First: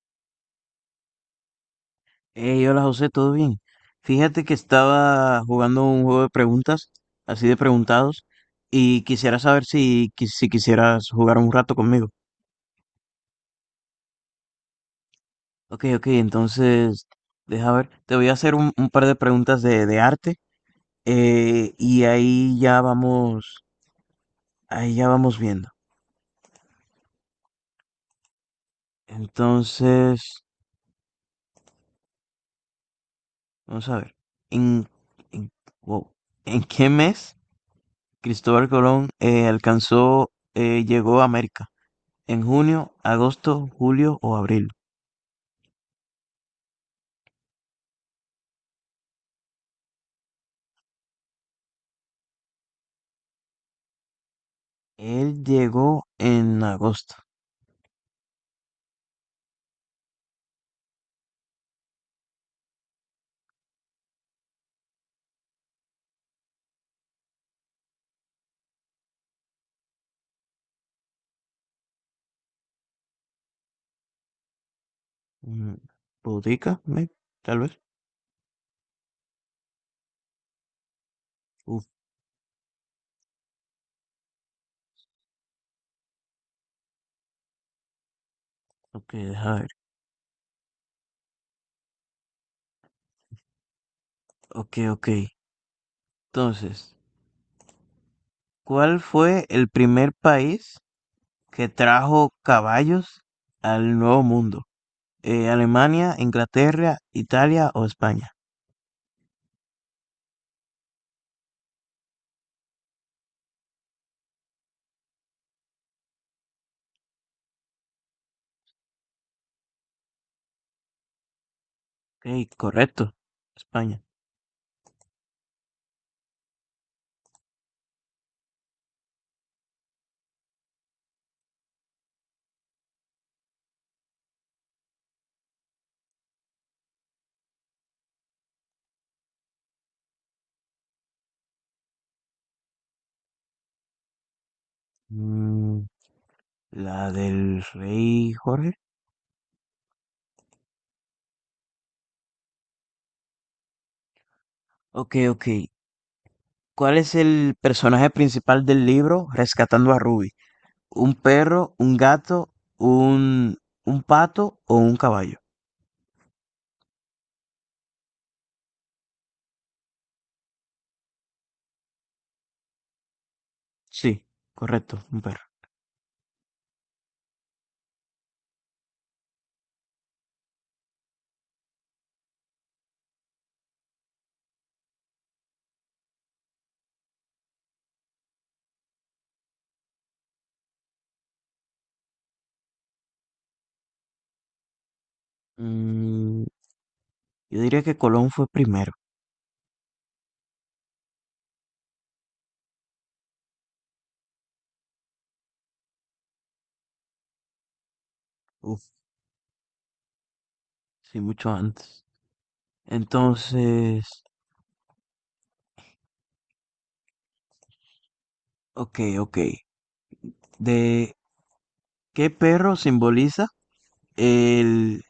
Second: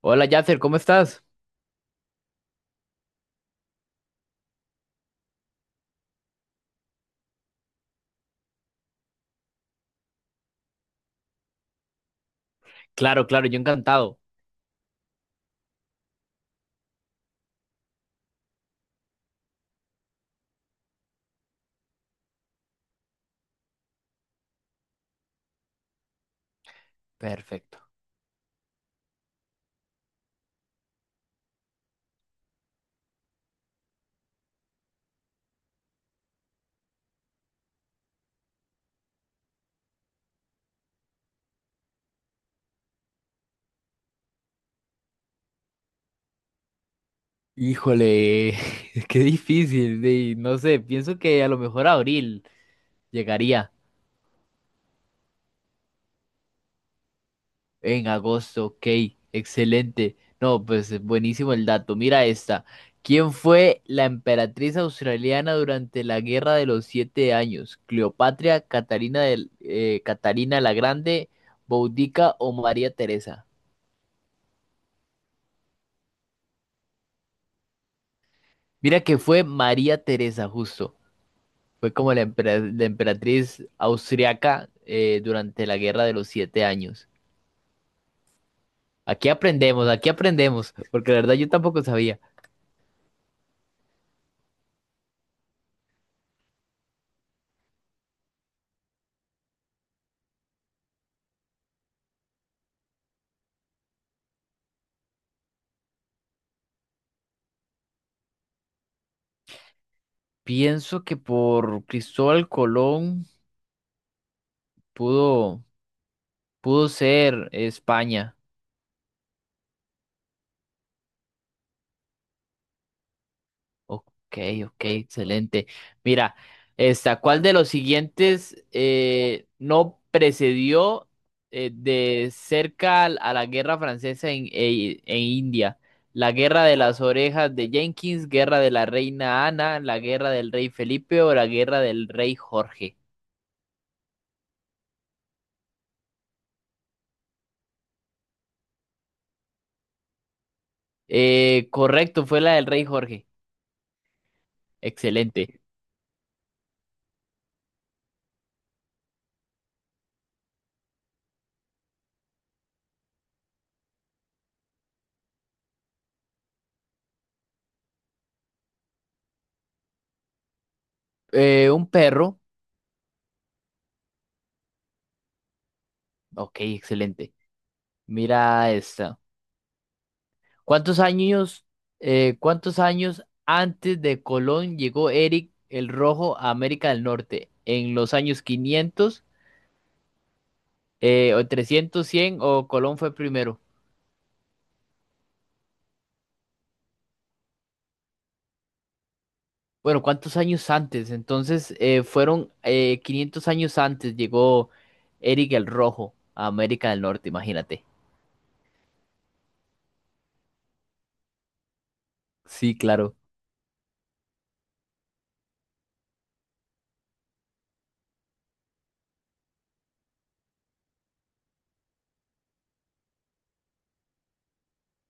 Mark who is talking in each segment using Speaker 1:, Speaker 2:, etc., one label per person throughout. Speaker 1: Hola Yasser, ¿cómo estás?
Speaker 2: Hey, hola José, ¿todo bien? Fíjate que estaba jugando un juego de preguntas, así de preguntados, y quisiera saber si, si quisieras jugar un rato conmigo.
Speaker 1: Claro, claro, yo encantado.
Speaker 2: Ok, ok, entonces, deja ver, te voy a hacer un par de preguntas de arte, y ahí ya vamos viendo.
Speaker 1: Perfecto.
Speaker 2: Entonces, vamos a ver, en, en, wow, ¿en qué mes Cristóbal Colón alcanzó, llegó a América? En junio, agosto, julio o abril.
Speaker 1: Híjole, qué difícil, no sé, pienso que a lo mejor abril llegaría
Speaker 2: Él llegó en agosto.
Speaker 1: en agosto, ok, excelente. No, pues es buenísimo el dato. Mira esta. ¿Quién fue la emperatriz australiana durante la Guerra de los Siete Años? ¿Cleopatra, Catalina, Catalina la Grande, Boudica o María Teresa?
Speaker 2: Mm, ¿Pudica? Tal vez.
Speaker 1: Mira que fue María Teresa, justo.
Speaker 2: Uf,
Speaker 1: Fue como la emperatriz austriaca durante la Guerra de los Siete Años.
Speaker 2: ok, deja ver.
Speaker 1: Aquí aprendemos, porque la verdad yo tampoco sabía.
Speaker 2: Ok, ok. Entonces, ¿cuál fue el primer país que trajo caballos al Nuevo Mundo? ¿Alemania, Inglaterra, Italia o España?
Speaker 1: Pienso que por Cristóbal Colón pudo, pudo ser España.
Speaker 2: Ok, correcto. España.
Speaker 1: Ok, ok, excelente. Mira, esta, ¿cuál de los siguientes no precedió de cerca a la guerra francesa en India? La guerra de las orejas de Jenkins, guerra de la reina Ana, la guerra del rey Felipe o la guerra del rey Jorge.
Speaker 2: Mm, ¿la del rey Jorge?
Speaker 1: Correcto, fue la del rey Jorge.
Speaker 2: Ok,
Speaker 1: Excelente.
Speaker 2: ok. ¿Cuál es el personaje principal del libro Rescatando a Ruby? ¿Un perro, un gato, un, un pato o un caballo?
Speaker 1: Un perro.
Speaker 2: Sí, correcto, un perro.
Speaker 1: Ok, excelente. Mira esta. ¿Cuántos años, cuántos años antes de Colón llegó Eric el Rojo a América del Norte? ¿En los años 500 o 300 100 o Colón fue primero?
Speaker 2: Mm, yo diría que Colón fue primero.
Speaker 1: Bueno, ¿cuántos años antes? Entonces, fueron 500 años antes llegó Eric el Rojo a América del Norte, imagínate.
Speaker 2: Uf, sí, mucho antes.
Speaker 1: Sí, claro.
Speaker 2: Entonces, ok, ok. ¿De qué perro simboliza el...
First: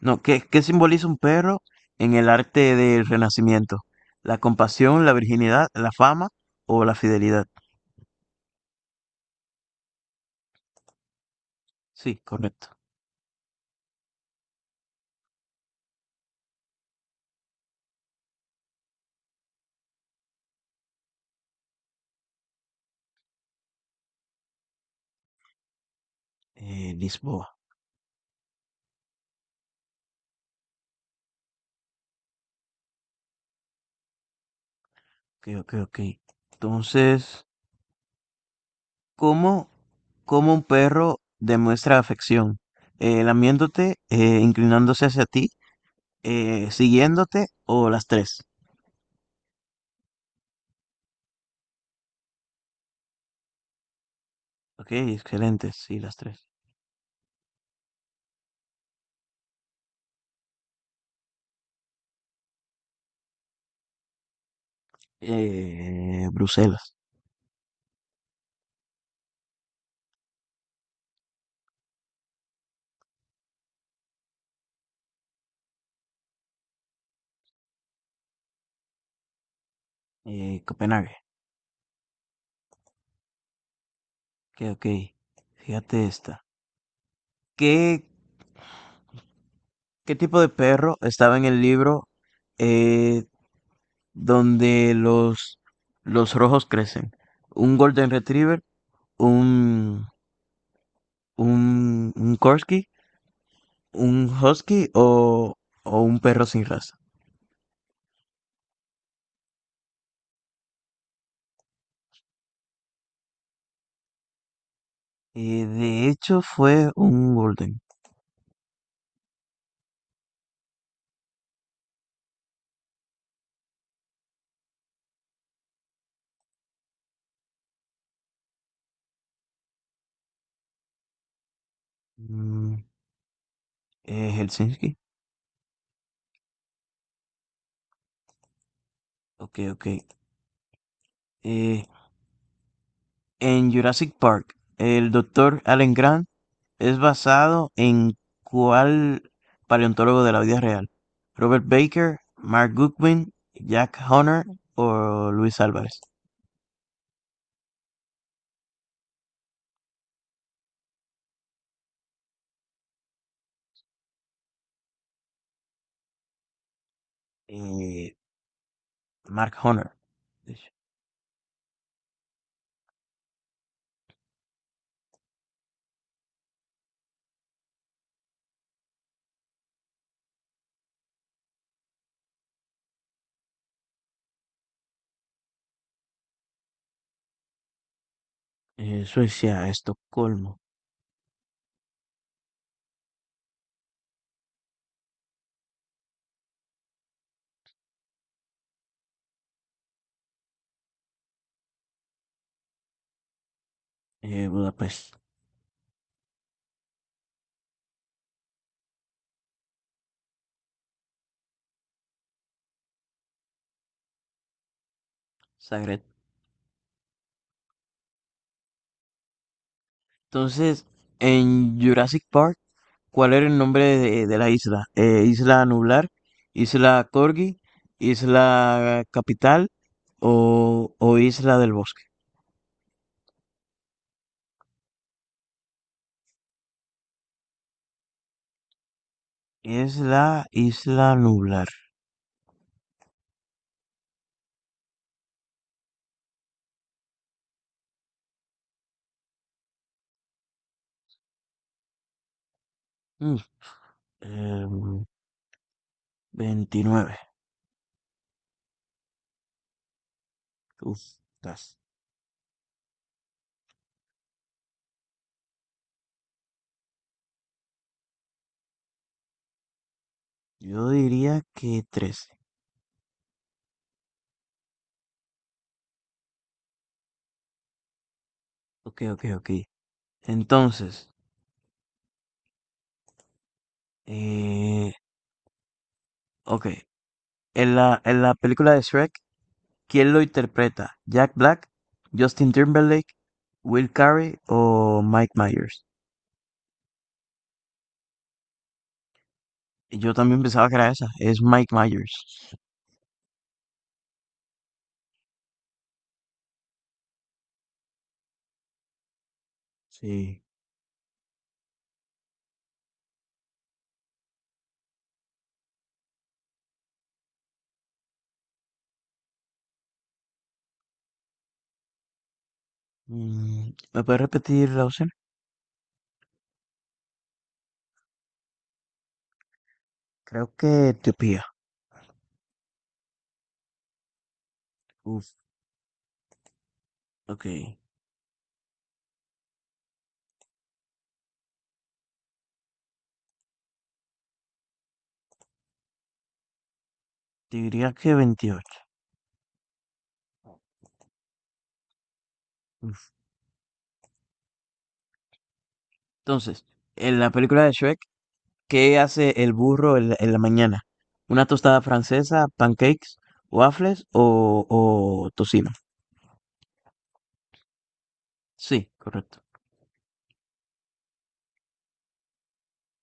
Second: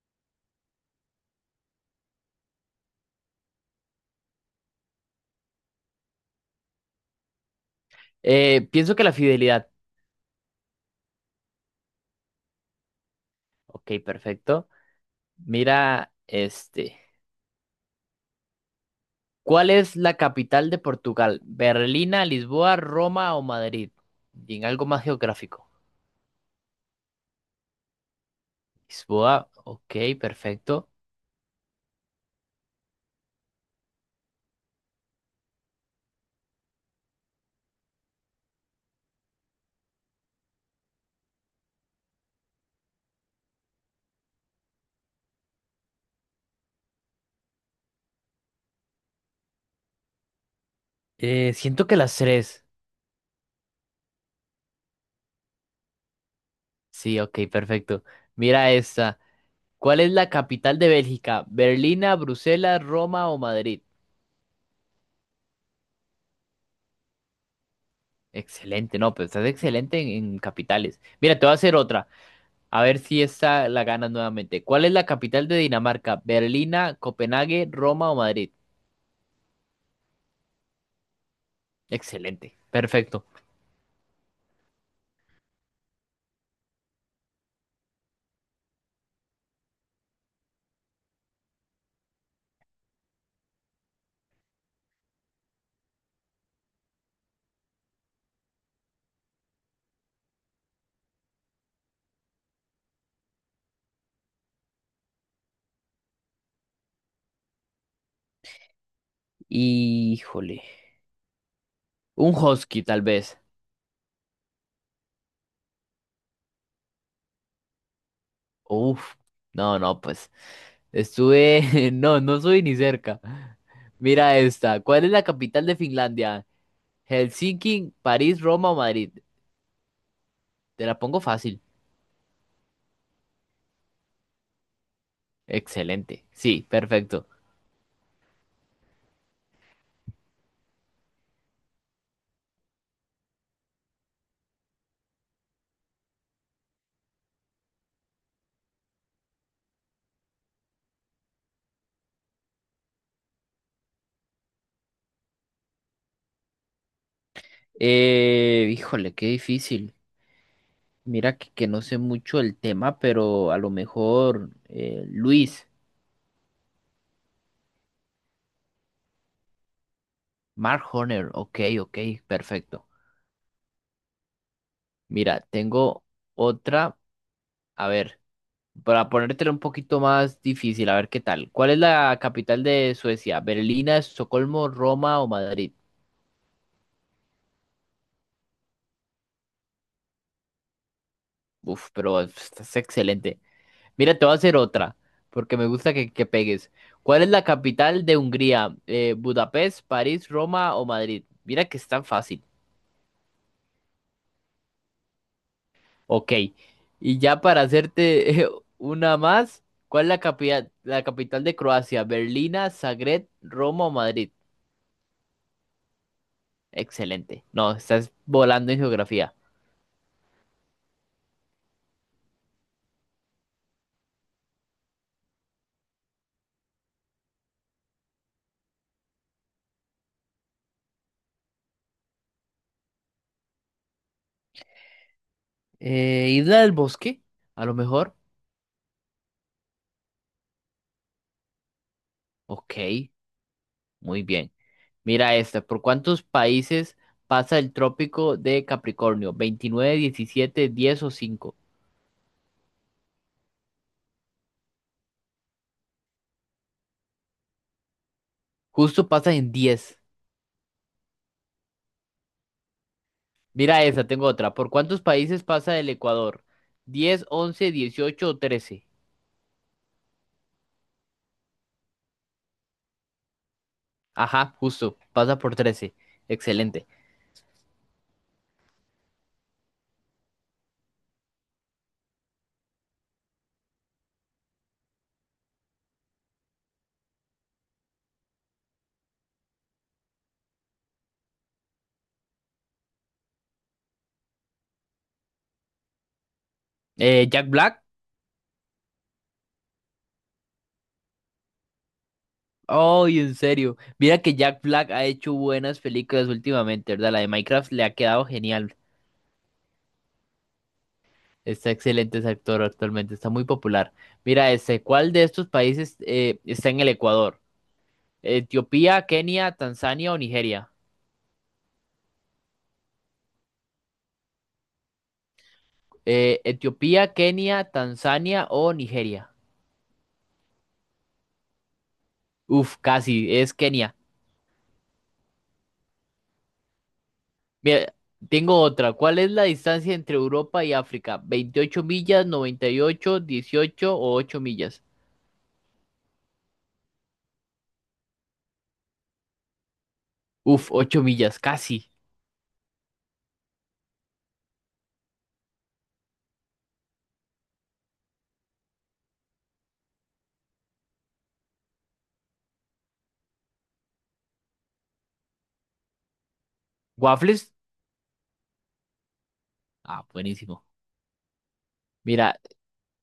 Speaker 2: No, ¿qué simboliza un perro en el arte del Renacimiento? ¿La compasión, la virginidad, la fama o la fidelidad?
Speaker 1: Pienso que la fidelidad.
Speaker 2: Sí, correcto.
Speaker 1: Ok, perfecto. Mira, este. ¿Cuál es la capital de Portugal? ¿Berlina, Lisboa, Roma o Madrid? Y en algo más geográfico.
Speaker 2: Lisboa.
Speaker 1: Lisboa, ok, perfecto.
Speaker 2: Ok, ok, ok. Entonces, ¿cómo, ¿cómo un perro demuestra afección? Lamiéndote, inclinándose hacia ti, siguiéndote o las tres.
Speaker 1: Siento que las tres.
Speaker 2: Ok, excelente, sí, las tres.
Speaker 1: Sí, ok, perfecto. Mira esta. ¿Cuál es la capital de Bélgica? ¿Berlina, Bruselas, Roma o Madrid?
Speaker 2: Bruselas,
Speaker 1: Excelente, no, pues estás excelente en capitales. Mira, te voy a hacer otra. A ver si esta la ganas nuevamente. ¿Cuál es la capital de Dinamarca? ¿Berlina, Copenhague, Roma o Madrid?
Speaker 2: Copenhague.
Speaker 1: Excelente, perfecto.
Speaker 2: Ok, ok. Fíjate esta. ¿Qué, ¿qué tipo de perro estaba en el libro eh, donde los rojos crecen? ¿Un Golden Retriever? ¿Un ¿Un Corgi, un Husky o un perro sin raza.
Speaker 1: Híjole. Un husky, tal vez.
Speaker 2: De hecho, fue un Golden.
Speaker 1: Uf. No, no, pues. Estuve. No, no soy ni cerca. Mira esta. ¿Cuál es la capital de Finlandia? Helsinki, París, Roma o Madrid. Te la pongo fácil.
Speaker 2: Mm, Helsinki.
Speaker 1: Excelente. Sí, perfecto.
Speaker 2: Ok, ok. Eh, en Jurassic Park, ¿el doctor Alan Grant es basado en cuál paleontólogo de la vida real? Robert Baker, Mark Goodwin, Jack Honor o Luis Álvarez.
Speaker 1: Híjole, qué difícil. Mira que no sé mucho el tema, pero a lo mejor Luis,
Speaker 2: Eh, Mark Honor, de hecho.
Speaker 1: Mark Horner. Ok, ok, perfecto. Mira, tengo otra. A ver. Para ponértelo un poquito más difícil, a ver qué tal. ¿Cuál es la capital de Suecia? ¿Berlina, Estocolmo, Roma o Madrid?
Speaker 2: Suecia, Estocolmo,
Speaker 1: Uf, pero estás excelente. Mira, te voy a hacer otra, porque me gusta que pegues. ¿Cuál es la capital de Hungría? ¿Budapest, París, Roma o Madrid? Mira que es tan fácil.
Speaker 2: Budapest.
Speaker 1: Ok. Y ya para hacerte una más, ¿cuál es la capital de Croacia? ¿Berlina, Zagreb, Roma o Madrid?
Speaker 2: Zagreb.
Speaker 1: Excelente. No, estás volando en geografía.
Speaker 2: Entonces, en Jurassic Park, ¿cuál era el nombre de la isla? ¿Isla Nublar? ¿Isla Corgi? ¿Isla Capital? O Isla del Bosque?
Speaker 1: Isla del Bosque, a lo mejor.
Speaker 2: Es la Isla Nublar.
Speaker 1: Ok, muy bien. Mira esta, ¿por cuántos países pasa el trópico de Capricornio? 29, 17, 10 o 5.
Speaker 2: Mm, em, 29.
Speaker 1: Justo pasa en 10.
Speaker 2: Uf, tas.
Speaker 1: Mira esta, tengo otra. ¿Por cuántos países pasa el Ecuador? 10, 11, 18 o 13.
Speaker 2: Yo diría que 13.
Speaker 1: Ajá, justo, pasa por 13. Excelente.
Speaker 2: Ok, ok, ok. Entonces, eh, ok. En en la película de Shrek, ¿quién lo interpreta, Jack Black, Justin Timberlake, Will Carey o Mike Myers?
Speaker 1: ¿Jack Black?
Speaker 2: Y yo también pensaba que era esa, es Mike Myers.
Speaker 1: Ay, en serio. Mira que Jack Black ha hecho buenas películas últimamente, ¿verdad? La de Minecraft le ha quedado genial.
Speaker 2: Sí.
Speaker 1: Está excelente ese actor actualmente, está muy popular. Mira, ese, ¿cuál de estos países está en el Ecuador? Etiopía, Kenia, Tanzania o Nigeria.
Speaker 2: Mm, ¿me puedes repetir la opción?
Speaker 1: Etiopía, Kenia, Tanzania o Nigeria.
Speaker 2: Creo que Etiopía.
Speaker 1: Uf, casi, es Kenia.
Speaker 2: Uf, ok. Te
Speaker 1: Mira, tengo otra. ¿Cuál es la distancia entre Europa y África? 28 millas, 98, 18 o 8 millas?
Speaker 2: diría que 28.
Speaker 1: Uf, 8 millas, casi.
Speaker 2: Uf. Entonces, en la película de Shrek, ¿qué hace el burro en en la mañana? ¿Una tostada francesa, pancakes, waffles o tocino?
Speaker 1: ¿Waffles?
Speaker 2: Sí, correcto.
Speaker 1: Ah, buenísimo. Mira,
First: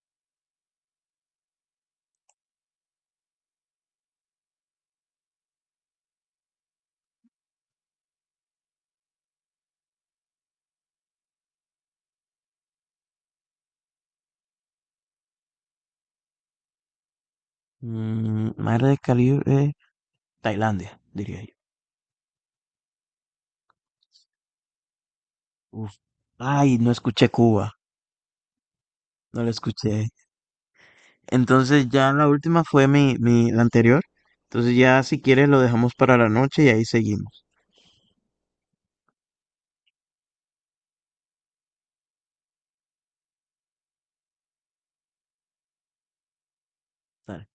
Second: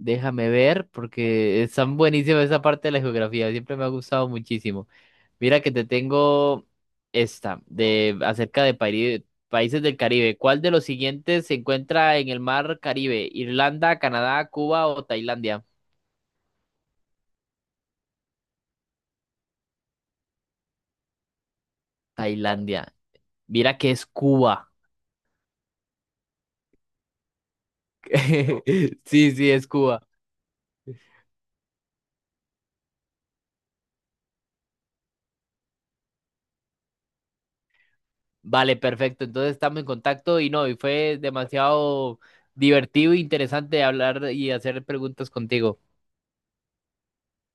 Speaker 1: Déjame ver, porque están buenísimas esa parte de la geografía, siempre me ha gustado muchísimo. Mira que te tengo esta, de acerca de países del Caribe. ¿Cuál de los siguientes se encuentra en el mar Caribe? ¿Irlanda, Canadá, Cuba o Tailandia?
Speaker 2: Mm, madre de calibre. Tailandia, diría yo.
Speaker 1: Tailandia. Mira que es Cuba.
Speaker 2: Uf. Ay, no escuché Cuba,
Speaker 1: Sí,
Speaker 2: no la
Speaker 1: sí, es Cuba.
Speaker 2: escuché. Entonces ya la última fue la anterior. Entonces ya si quieres lo dejamos para la noche y ahí seguimos.
Speaker 1: Vale, perfecto. Entonces estamos en contacto y no, y fue demasiado divertido e interesante hablar y hacer preguntas contigo.
Speaker 2: Dale.